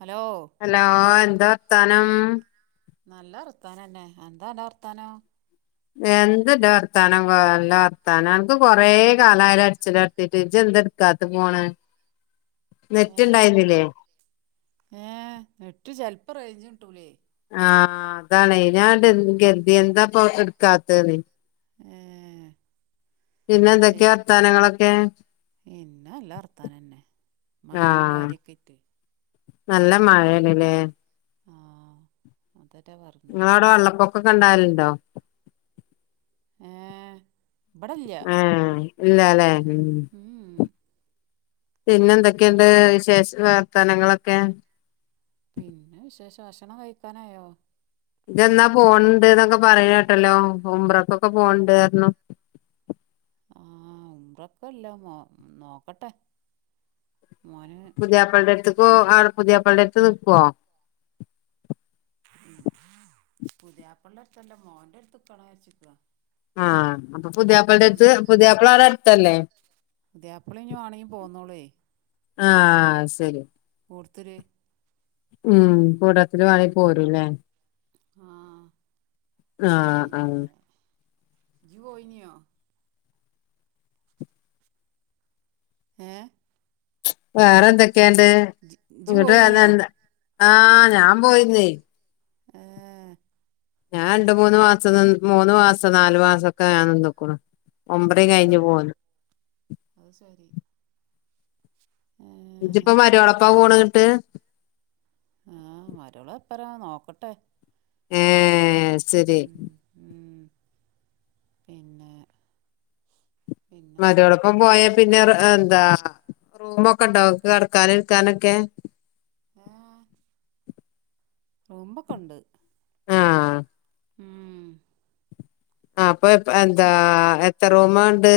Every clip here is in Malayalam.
ഹലോ ഹലോ എന്താ വർത്താനം. നല്ല വർത്താനന്നെ എന്താ അന്റെ വർത്താനം. എന്താ അന്റെ വർത്താനം നല്ല വർത്താനം അനക്ക് കൊറെ കാലായിലെ അടിച്ചലൊടത്തീട്ട് ഇജ്ജ് എന്താ എടുക്കാത്തെ ഫോണ്. ഏ നെറ്റ്ണ്ടായിന്നില്ലേ. ഇപ്പം റേഞ്ച് കിട്ടൂലെ. ആ അതാണെ ഞാൻന്നട്ട് എന്നും കരുതി എന്താപ്പൊ ഇ ട്ക്കാത്തേന്ന്. ഏ പിന്നെ പി എന്തൊക്കെയാ വർത്താനങ്ങളൊക്കെ. മയിം ആഹ് കാര്യക്കായിട്ട് നല്ല മഴലലേ. ആ അതന്നെ പറഞ്ഞ് ങ്ങളവിടെ വെള്ളപ്പൊക്കൊക്കെ ഉണ്ടാവലു ണ്ടോ? ഏ ഇബടല്ല ആ ഇല്ലാലെ ഉം. ഉം പിന്നെ എന്തൊക്കെയുണ്ട് വിശേഷ വർത്തനങ്ങളൊക്കെ. പിന്നെ വിശേഷം ഭക്ഷണം കഴിക്കാനായോ? ഇതജ് എന്നാ പോണണ്ട് ന്നൊക്കെ പറയ്ണെ കേട്ടല്ലോ ഉംറക്കൊക്കെ പോണ് ണ്ട് പറഞ്ഞു. ആ ഉംറക്കല്ല നോ നോക്കട്ടെ പോവാൻ. പുതിയാപ്പള്ളിന്റെ അടുത്തുക്കോ ആടെ പുതിയാപ്പള്ളിന്റെ അടുത്ത് നിക്കോ? പുതിയാപ്പള്ളന്റെ അടുത്തല്ല മോന്റെ അടുത്ത് നിക്കണം വിചാരിച്ചുക്കുവാ. ആ അപ്പൊ പുതിയാപ്പിളന്റെ അടുത്ത് പുതിയയാപ്പിള ആടെ അടുത്തല്ലേ. പുതിയാപ്പള ഇനി വാണെങ്കി പോന്നോളേ ആ സരി. കൊടുത്തരെ ഉം കൂടത്തില് വാങ്ങി പോരുല്ലേ, ആഹ് ആഹ് ആഹ് ജ് പോയിന്യോ ഏ വേറെ എന്തൊക്കെയാണ്ട് ഇജ്ജ് ഇങ്ങോട്ട് വേന്ന പോയിനിയോ എന്താ. ആഹ ഞാൻ പോയിരുന്നേ. ഏഹ് ഞാണ്ട് മൂന്ന് മാസം നിന്ന് മൂന്ന് മാസം നാലു മാസക്കെ ഞാൻ നിന്നു ക്ക്ണ് ഉംറേം ഏഹ് കഴിഞ്ഞ് പോന്ന് അത് ശരി ഏഹ് ഇജ്പ്പോ മരിയോളപ്പാ പോണ് ന്നട്ട് ആഹ് മരിയോളപര നോക്കട്ടെ ഏഹ് ഏഹ് ഉം ഉം പിന്നെ പിന്നെന്താ മരിയോളപ്പം പോയ പിന്നെ എന്താ റൂമൊക്കെണ്ടാവു കെടക്കാനും ഇരിക്കാനൊക്കെ ഏഹ് റൂമൊക്കെണ്ട് ആഹ് ഉം ആ ഇപ്പൊ എന്താ എത്ര റൂമ ഉണ്ട്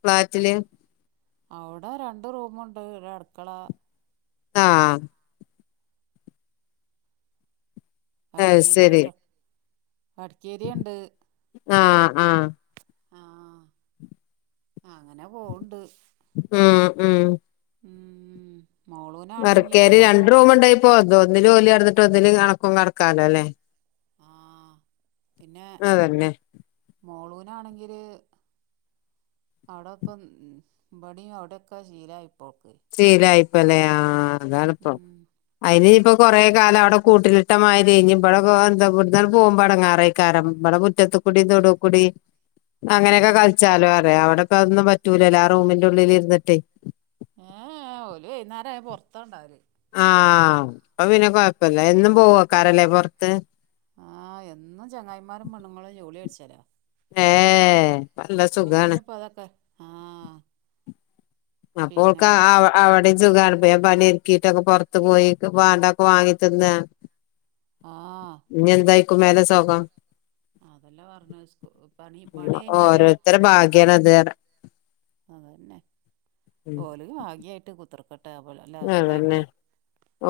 ഫ്ളാറ്റില് അവിടെ രണ്ട് റൂമുണ്ട് ഒരടുക്കള ആഹ് അത് ശരി വർക്കേറിക്കോണ്ട് വർക്കേരിയാണ്ട് ആഹ് ആഹ് ആഹ് അങ്ങനെ പോണ്ട് ഉം ഉം ഉം മോളൂനാണെങ്കി ഇനിയിപ്പോ വർക്കെരിയ ഇവിടുന്ന് രണ്ട് റൂമ്ണ്ടെങ്കി പോ ഒന്നില് ഓല് കെടന്നിട്ട് ഒന്നില് അനക്കും കെടക്കാലോ അല്ലേ ആഹ് പിന്നെ അതന്നെ മോളൂനാണെങ്കില് അവിടെപ്പം ഇബടിം അവിടെക്കെ ശീലമായി ശീലായിപ്പല്ലേ ആ അതാണ്പ്പം ഉം അയിനിപ്പം കൊറെ കാലം അവിടെ കൂട്ടിലിട്ടമാരി ഇനിബ്ടെ കോഎന്ത ഇബട്ന്നാട് പോമ്പോടങ്ങാറേയിക്കാരം ഇബ്ടെ മുറ്റത്ത് കുടി തോടു കുടി അഹ് അങ്ങനെക്കെ കളിച്ചാലോറയ അവിടൊക്കൊന്നും പറ്റൂലലോ ആ റൂമിന്റുള്ളിലിരുന്നിട്ടേ ഏഹ് ഏഹ് ഓല് വെയ്ന്നേരം ആയ പൊറത്താണ്ടാവല് ആഹ് അപ്പപിന്നെ കൊയപ്പില്ല എന്നും പോവോക്കാരല്ലേ പൊറത്ത് ആഹ് എന്നും ചെങ്ങായിമാരും പെണ്ണുങ്ങളും ജോളി അടിച്ചരാ ഏഹ് നല്ല സുഖാണ് മോളുന്പതക്കെ ആഹ് അപ്പോൾക്ക പിന്നെ ആ ആഹ് അവിടെ സുഖാണ് വേഗം പണി ഒതുക്കിട്ടങ്ങ് പൊറത്ത് പോയി വാണ്ടൊക്കെ വാങ്ങിതിന്ന് ആഹ് ഇഞി എന്തായിക്കും മേലെ സോഖം അതെല്ലെ പറഞ്ഞ സ്കു പണി പണി കയ്ഞ്ഞാല് ഓരോരുത്തരെ ഭാഗ്യാണത് പറയ അതന്നെ ഉം ഓലൊരു ഭാഗ്യായിട്ട് കുത്രീക്കെട്ട അതന്നെ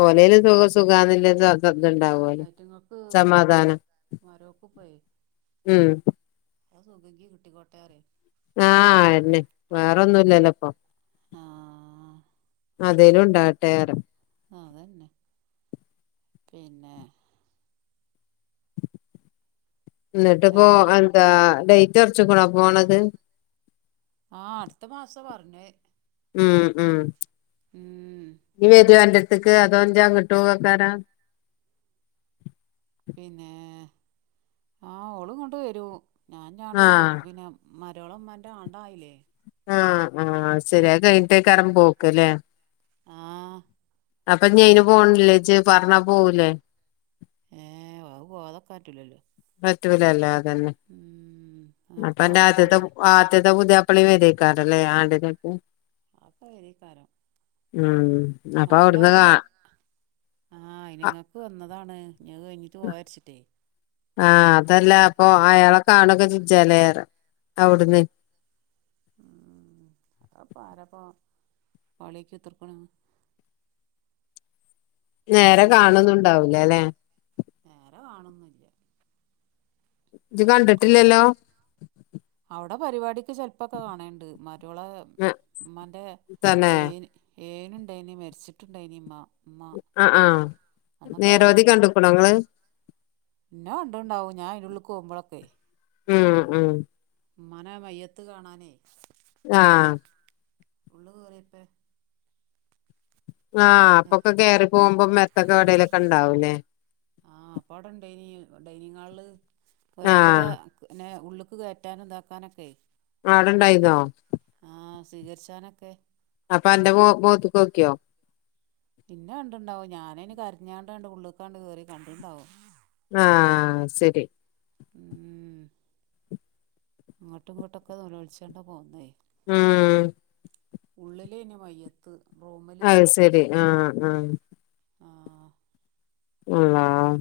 ഓലൈനും സുഖ സുഖന്നില്ല ഇതുണ്ടാവോല് ആയിറ്റങ്ങക്ക് സമാധാനം മരോക്ക് ഉം സുഖെങ്കി കിട്ടിക്കോട്ടേറയും ആഹ് അയന്നെ വേറൊന്നുല്ലല്ലോപ്പൊ ആഹ് അതേലും ഉണ്ടാവട്ടെറയു അതന്നെ പിന്നെ എന്നിട്ട്പ്പോ വേറെ എന്താ ലേറ്റ് ഒറച്ക്കണോ പോണത് ആഹ് അടുത്ത മാസാ പറഞ്ഞേ ഉം ഉ ഉം നീ വരോഅന്റെഅടുത്ത് ക്ക് അതോഞ്ചാ കിട്ടും കേക്കാരാ പിന്നെ ആ ഓള് കൊണ്ട് വരൂ ഞാൻ ഞാണ്ട് ആഹ് പിന്നെ മരോളമമാന്റെ ആടായില്ലേ ആഹ് ആഹ ശരിയാ കഴിഞ്ഞിട്ടേക്ക്യെകാരം പോക്കല്ലേ ആഹ് അപ്പൊ ഞയിന് പോണില്ലേജ പറഞ്ഞാ പോവൂലേ ഏ വ പോതൊക്കെ ആറ്റലല്ലോ പറ്റൂലല്ലോ അതന്നെ അടുത്ത മാസം ആദ്യത്തെ ആദ്യത്തെപുതിയാ [unintelligible] ആണ്ടിനൊക്കെ അപ്പോവേരേക്കാരം ഉം അപ്പൊ മരോള അവിടുന്ന് അയിന് കാ ആഹ അയിന്ങ്ങക്ക് വന്നതാണ് ഞ് അത് കഴിഞ്ഞിട്ട് പോയരിച്ചിട്ടേ ആഹ അതല്ല അപ്പൊ അയാളെ കാണൊക്കെ ചെയ്ഞ്ചല്ലേ അവിടുന്ന് ഉം [inaudible] അപ്പൊ ആരപ്പ പാളി നോക്കി കുത്തർക്കണേ നേരെ കാണുന്നുണ്ടാവൂല അല്ലെ നേരെ കാണൊന്നുല്ല ഞ് കണ്ടിട്ടില്ലല്ലോ അവടെ പരിവാടിക്ക് ചെലപ്പൊക്കെ കാണല്ണ്ട് മരോളെ ഇമ്മാന്റെ തന്നെ ഏയ്‌ന് ഏയ്ന്ണ്ടായിന് മരിച്ചിട്ട്ണ്ടായിന് ഇമ്മ ഉമ്മ ആഹ് ആഹ് അന്നൊക്കെ നേരവതി കണ്ട്ണ് കണ്ട്ക്ക്ണോങ്ങള് ഇന്നെ കണ്ട്ണ്ടാവും ഞാൻ അയന്റെ ഉളള്‌ക്കോവുമ്പഴക്കെ ഉം ഉം ഇമ്മാനെ മയ്യത്ത് കാണാനേ ആഹ് ഉള്ള് കേറിയപ്പോ ആഹ് അപ്പൊക്കെ കേറി പോവുമ്പോ ഇമ്മര്ത്തൊക്കെ എവടേലൊക്കെ ഇണ്ടാവു ലേ ആഹ് അപ്പ അയുടെ ഇണ്ടെയ്നി ഇപ്പ ഡൈനിങ് ഹാൾൽ ഓരോര്ത്തെരെ ആഹ് പിന്നെ ഉള്ള്ക്ക് കെയ്റ്റാനും ഇതാക്കാനൊക്കെയ് ആടെണ്ടായിന്നോ സ്വീകെര്ച്ചാനൊക്കെ അപ്പ അന്റെ ബോ ബോത്ത്ക്കോക്കിയോ? ഇന്നെ കണ്ട്ണ്ടാവും ഞാൻ അയിന് കര്ഞ്ഞാണ്ട് ആണ്ട് ഉള്ള്ക്കാണ്ട് കേറി കണ്ട് ഇണ്ടാവും ആഹ് സെരി ഉം അങ്ങെട്ടും ഇങ്ങെട്ടൊക്കെ നോളോൾച്ചാണ്ടാ പൊന്നെ ഉം ഉള്ള്ലെയിനി മയ്യെത്ത് അയ് സെരി ആഹ് ആഹ് ആ അള്ളാഹ്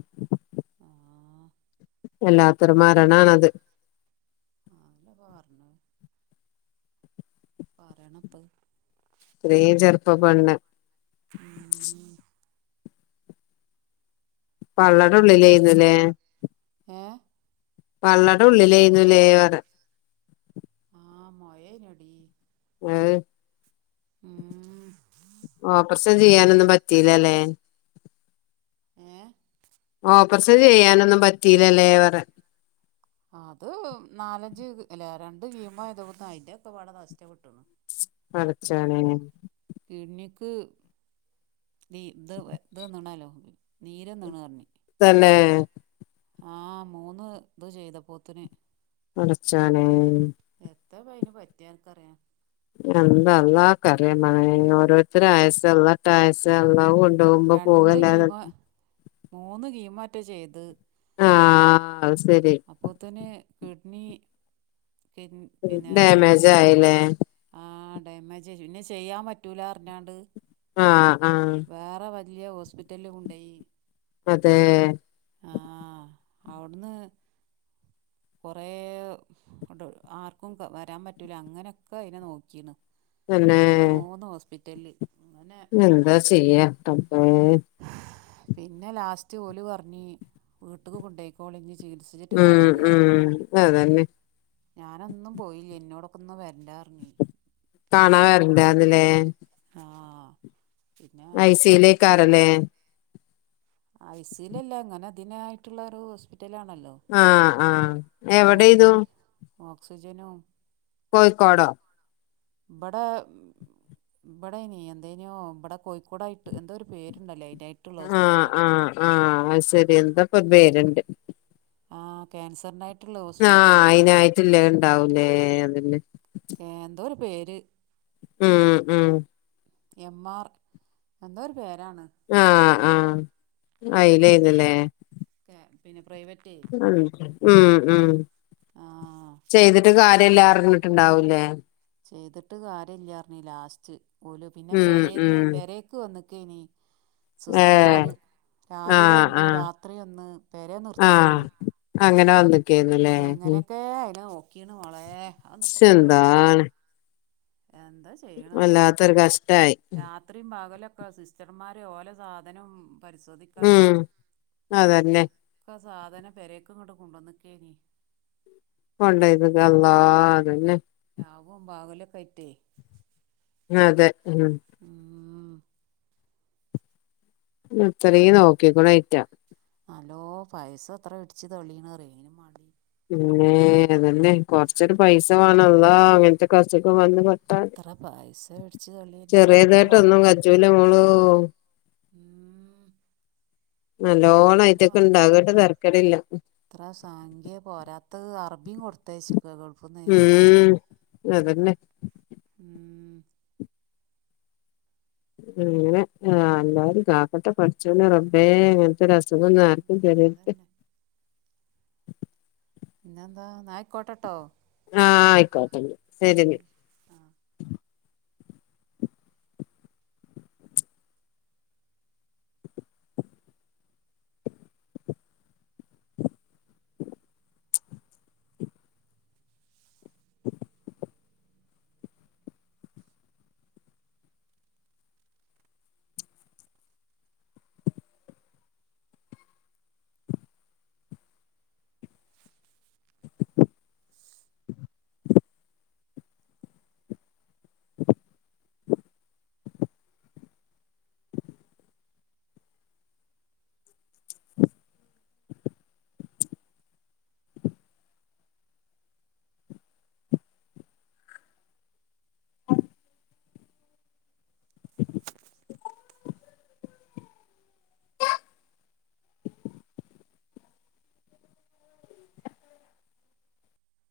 ആ വല്ലാത്തൊര് മരണം ആണ് അത് ആഹ് അഹെല്ലെപ്പം പർണെ പറെണപ്പ അഹ് ഇത്രീം ചെറ്പ്പപ്പെണ് ഉം പള്ളടെ ഉള്ളിലെയ്ന്നുലെ ഏഹ് പള്ളടെ ഉള്ളിലെയ്ന്നുലെ പറിയാ ആഹ് മൊയെനു എടി അഹ് ഉം ഓപ്പറെഷം ചെയ്യാനൊന്നും പറ്റീല ലെ ഏഹ് ഓപ്പറേഷം ചെയ്യാനൊന്നും പറ്റീലലെ പറിയാ അത് നാൽ അഞ്ച് അല്ല രണ്ട് കീമേ ചെയ്തപ്പോത്തിന് അയിന്റെ ഒക്കെ പാടെ നഷ്ടപെട്ട്ക്ക്ണ് പടച്ചോനേ. ഇണ്ണിക്ക് തീ ഇത് ഇത് വന്ന്ണാലോ നീര് വന്ന് ണ് പറഞ്ഞു. തന്നേ ആഹ് മൂന്ന് ഇത് ചെയ്തപ്പോത്തിന്. പടച്ചോനേ. എത്താപ്പ അയ്ന് പറ്റി അൻക്കറിയാ എന്താ അള്ളാക്ക് അറിയാ മളേ ഓരോരുത്തരെ ആയസ്സ് അള്ളട്ടായസ്സ് അള്ളാഹു കൊ ണ്ടോവുമ്പോ രണ്ട് പോകല്ലാതെ [inaudible] കീമോ മൂന്ന് കീമോറ്റെ ചെയ്ത് ആഹ് അത് ശരി അപ്പോത്തിന് കിഡ്നി കിൻ പിന്നെ ഇതിന് ഡാമേജ് ആയില്ലേ ആ ഡാമേജെജു പിന്നെ ചെയ്യാൻ പറ്റൂലാ അർഞ്ഞാണ്ട്. ആഹ് ആഹ്. ഇല്ല്യാ ഹോസ്പിറ്റൽ ല് കൊണ്ടോയി. അതേ ആഹ അവിടുന്ന്. കൊറേ ആർക്കും വരാൻ പറ്റൂല അങ്ങനൊക്കെ അതിനെ നോക്കീന്ന്. തന്നെ പിറ്റലി എന്താ ചെയ്യാ റബ്ബേ. പിന്നെ ലാസ്റ്റ് ഓല പറഞ്ഞഞ് വീട്ടക്ക് കൊണ്ടയിക്കോളി ഉം ചികിൽസിച്ചിട്കാര്യമില്ല ഉം അതന്നെ ഞാനൊന്നും പോയില്ലേ എന്നോട്. ഒന്നും വരണ്ട എന്ന് പറഞ്ഞു. കാണാൻ വരണ്ടാന്ന് ല്ലേ. ആ പിന്നെ ഐ സിയിലേക്കാരല്ലേ ഐ സി ലല്ല അങ്ങനെ ഇതിനായിട്ടുള്ള ഒരു ഹോസ്.. ആ ആ എവിടെന്നു. മോക്കൂല് ഓക്സിജനും കോയികോടോ. ബടാ ഇവിടെ ഇനി എന്തേനോ ഇവിടെ കോഴിക്കോട ആയിട്ട് എന്താ ഒരു പേരുണ്ടല്ലേ. നായിട്ടുള്ള ഹോസ്പിറ്റല്. പ്പ പേരുണ്ട് ആ ക്യാൻസറിനായിട്ട് ആ അയിന ആയിട്ടില്ലേ ഉണ്ടാവൂലേ അതന്നെ. കേ എന്തോ ഒരു പേര് ഉം ഉം എം ആർ എന്ത പേരാണ് ആഹ് ക്യാൻസ് ആഹ് ആക്കെ ഉ ഉ ഉ ആ ചെയ്തിട്ട് കാര്യല്ല. പറഞ്ഞിട്ടുണ്ടാവൂലേ ചെയ്തിട്ട് കാര്യല്ലാർഞ് ലാസ്റ്റ് പോലും പിന്നെ ഉം പെരേല് ഉം പെരേക്ക് വന്നക്ക് ഇനി. ഏ സിസ്റ്റർമാര് രാവിലെ ആഹ് ഒന്ന് ആഹ് രാത്രി ഒന്ന് പേരെ ആഹ് നിർത്തിക്കനി. അങ്ങനെ വന്ന് ക്കായിരുന്നല്ലേ.. അയിനെ നോക്കീണ് മോളെ അതൊന്നും ഇപ്പൊ പറയണ്ട ചന്താണ് എന്താ ചെയ്യണ് വല്ലാത്തൊരു കഷ്ടായി. രാത്രിയും പകലൊക്കെ സിസ്റ്റർമാര് ഓലെ സാധനം പരിശോധിക്കാനും ഉം അതന്നെ ഒക്കെ സാധനം പെരേക്കും ഇങ്ങോട്ട് കൊണ്ടുവന്നക്കേന കൊള്ളത്ഗല്ലാ അതന്നെ ലാപം ബാകലൊക്കെയിറ്റേ ആ അതെ ഉം അത്രയും നോക്കിക്കുണയറ്റ ഹലോ പൈസ എത്ര പിടിച്ച് തെളിയണറയ്നി പിന്നെ അതല്ലെ കൊറച്ചൊരു പൈസ വേണള്ളാ ങ്ങനത്തെ കസക്ക വന്ന് എത്ര പായസം ഇടിച്ച് തള്ളി എൻ്റെ ചെറിയതായിട്ട മരോളെ ഒന്നും കജൂല മോളോ ഉം അതല്ല നല്ലോണംയിതൊക്കെ പറഞ്ഞെ ഇണ്ടകട്ട് തെർക്കടില്ല അടുത്ത അറബിയും കൊടുത്തച്ചിക്ക കൊഴപ്പന്ന അ അതല്ലേ ഉം അങ്ങനെ ആ എല്ലാരും കാക്കട്ടെ പഠിച്ചോന റബേ അങ്ങനത്തെ ഒരു അസുഖം ഒന്ന [unintelligible] അതന്നെ പിന്നെന്താ നായിക്കോട്ടട്ടോ ആഹ് ആയിക്കോട്ടെ ശരി [unintelligible]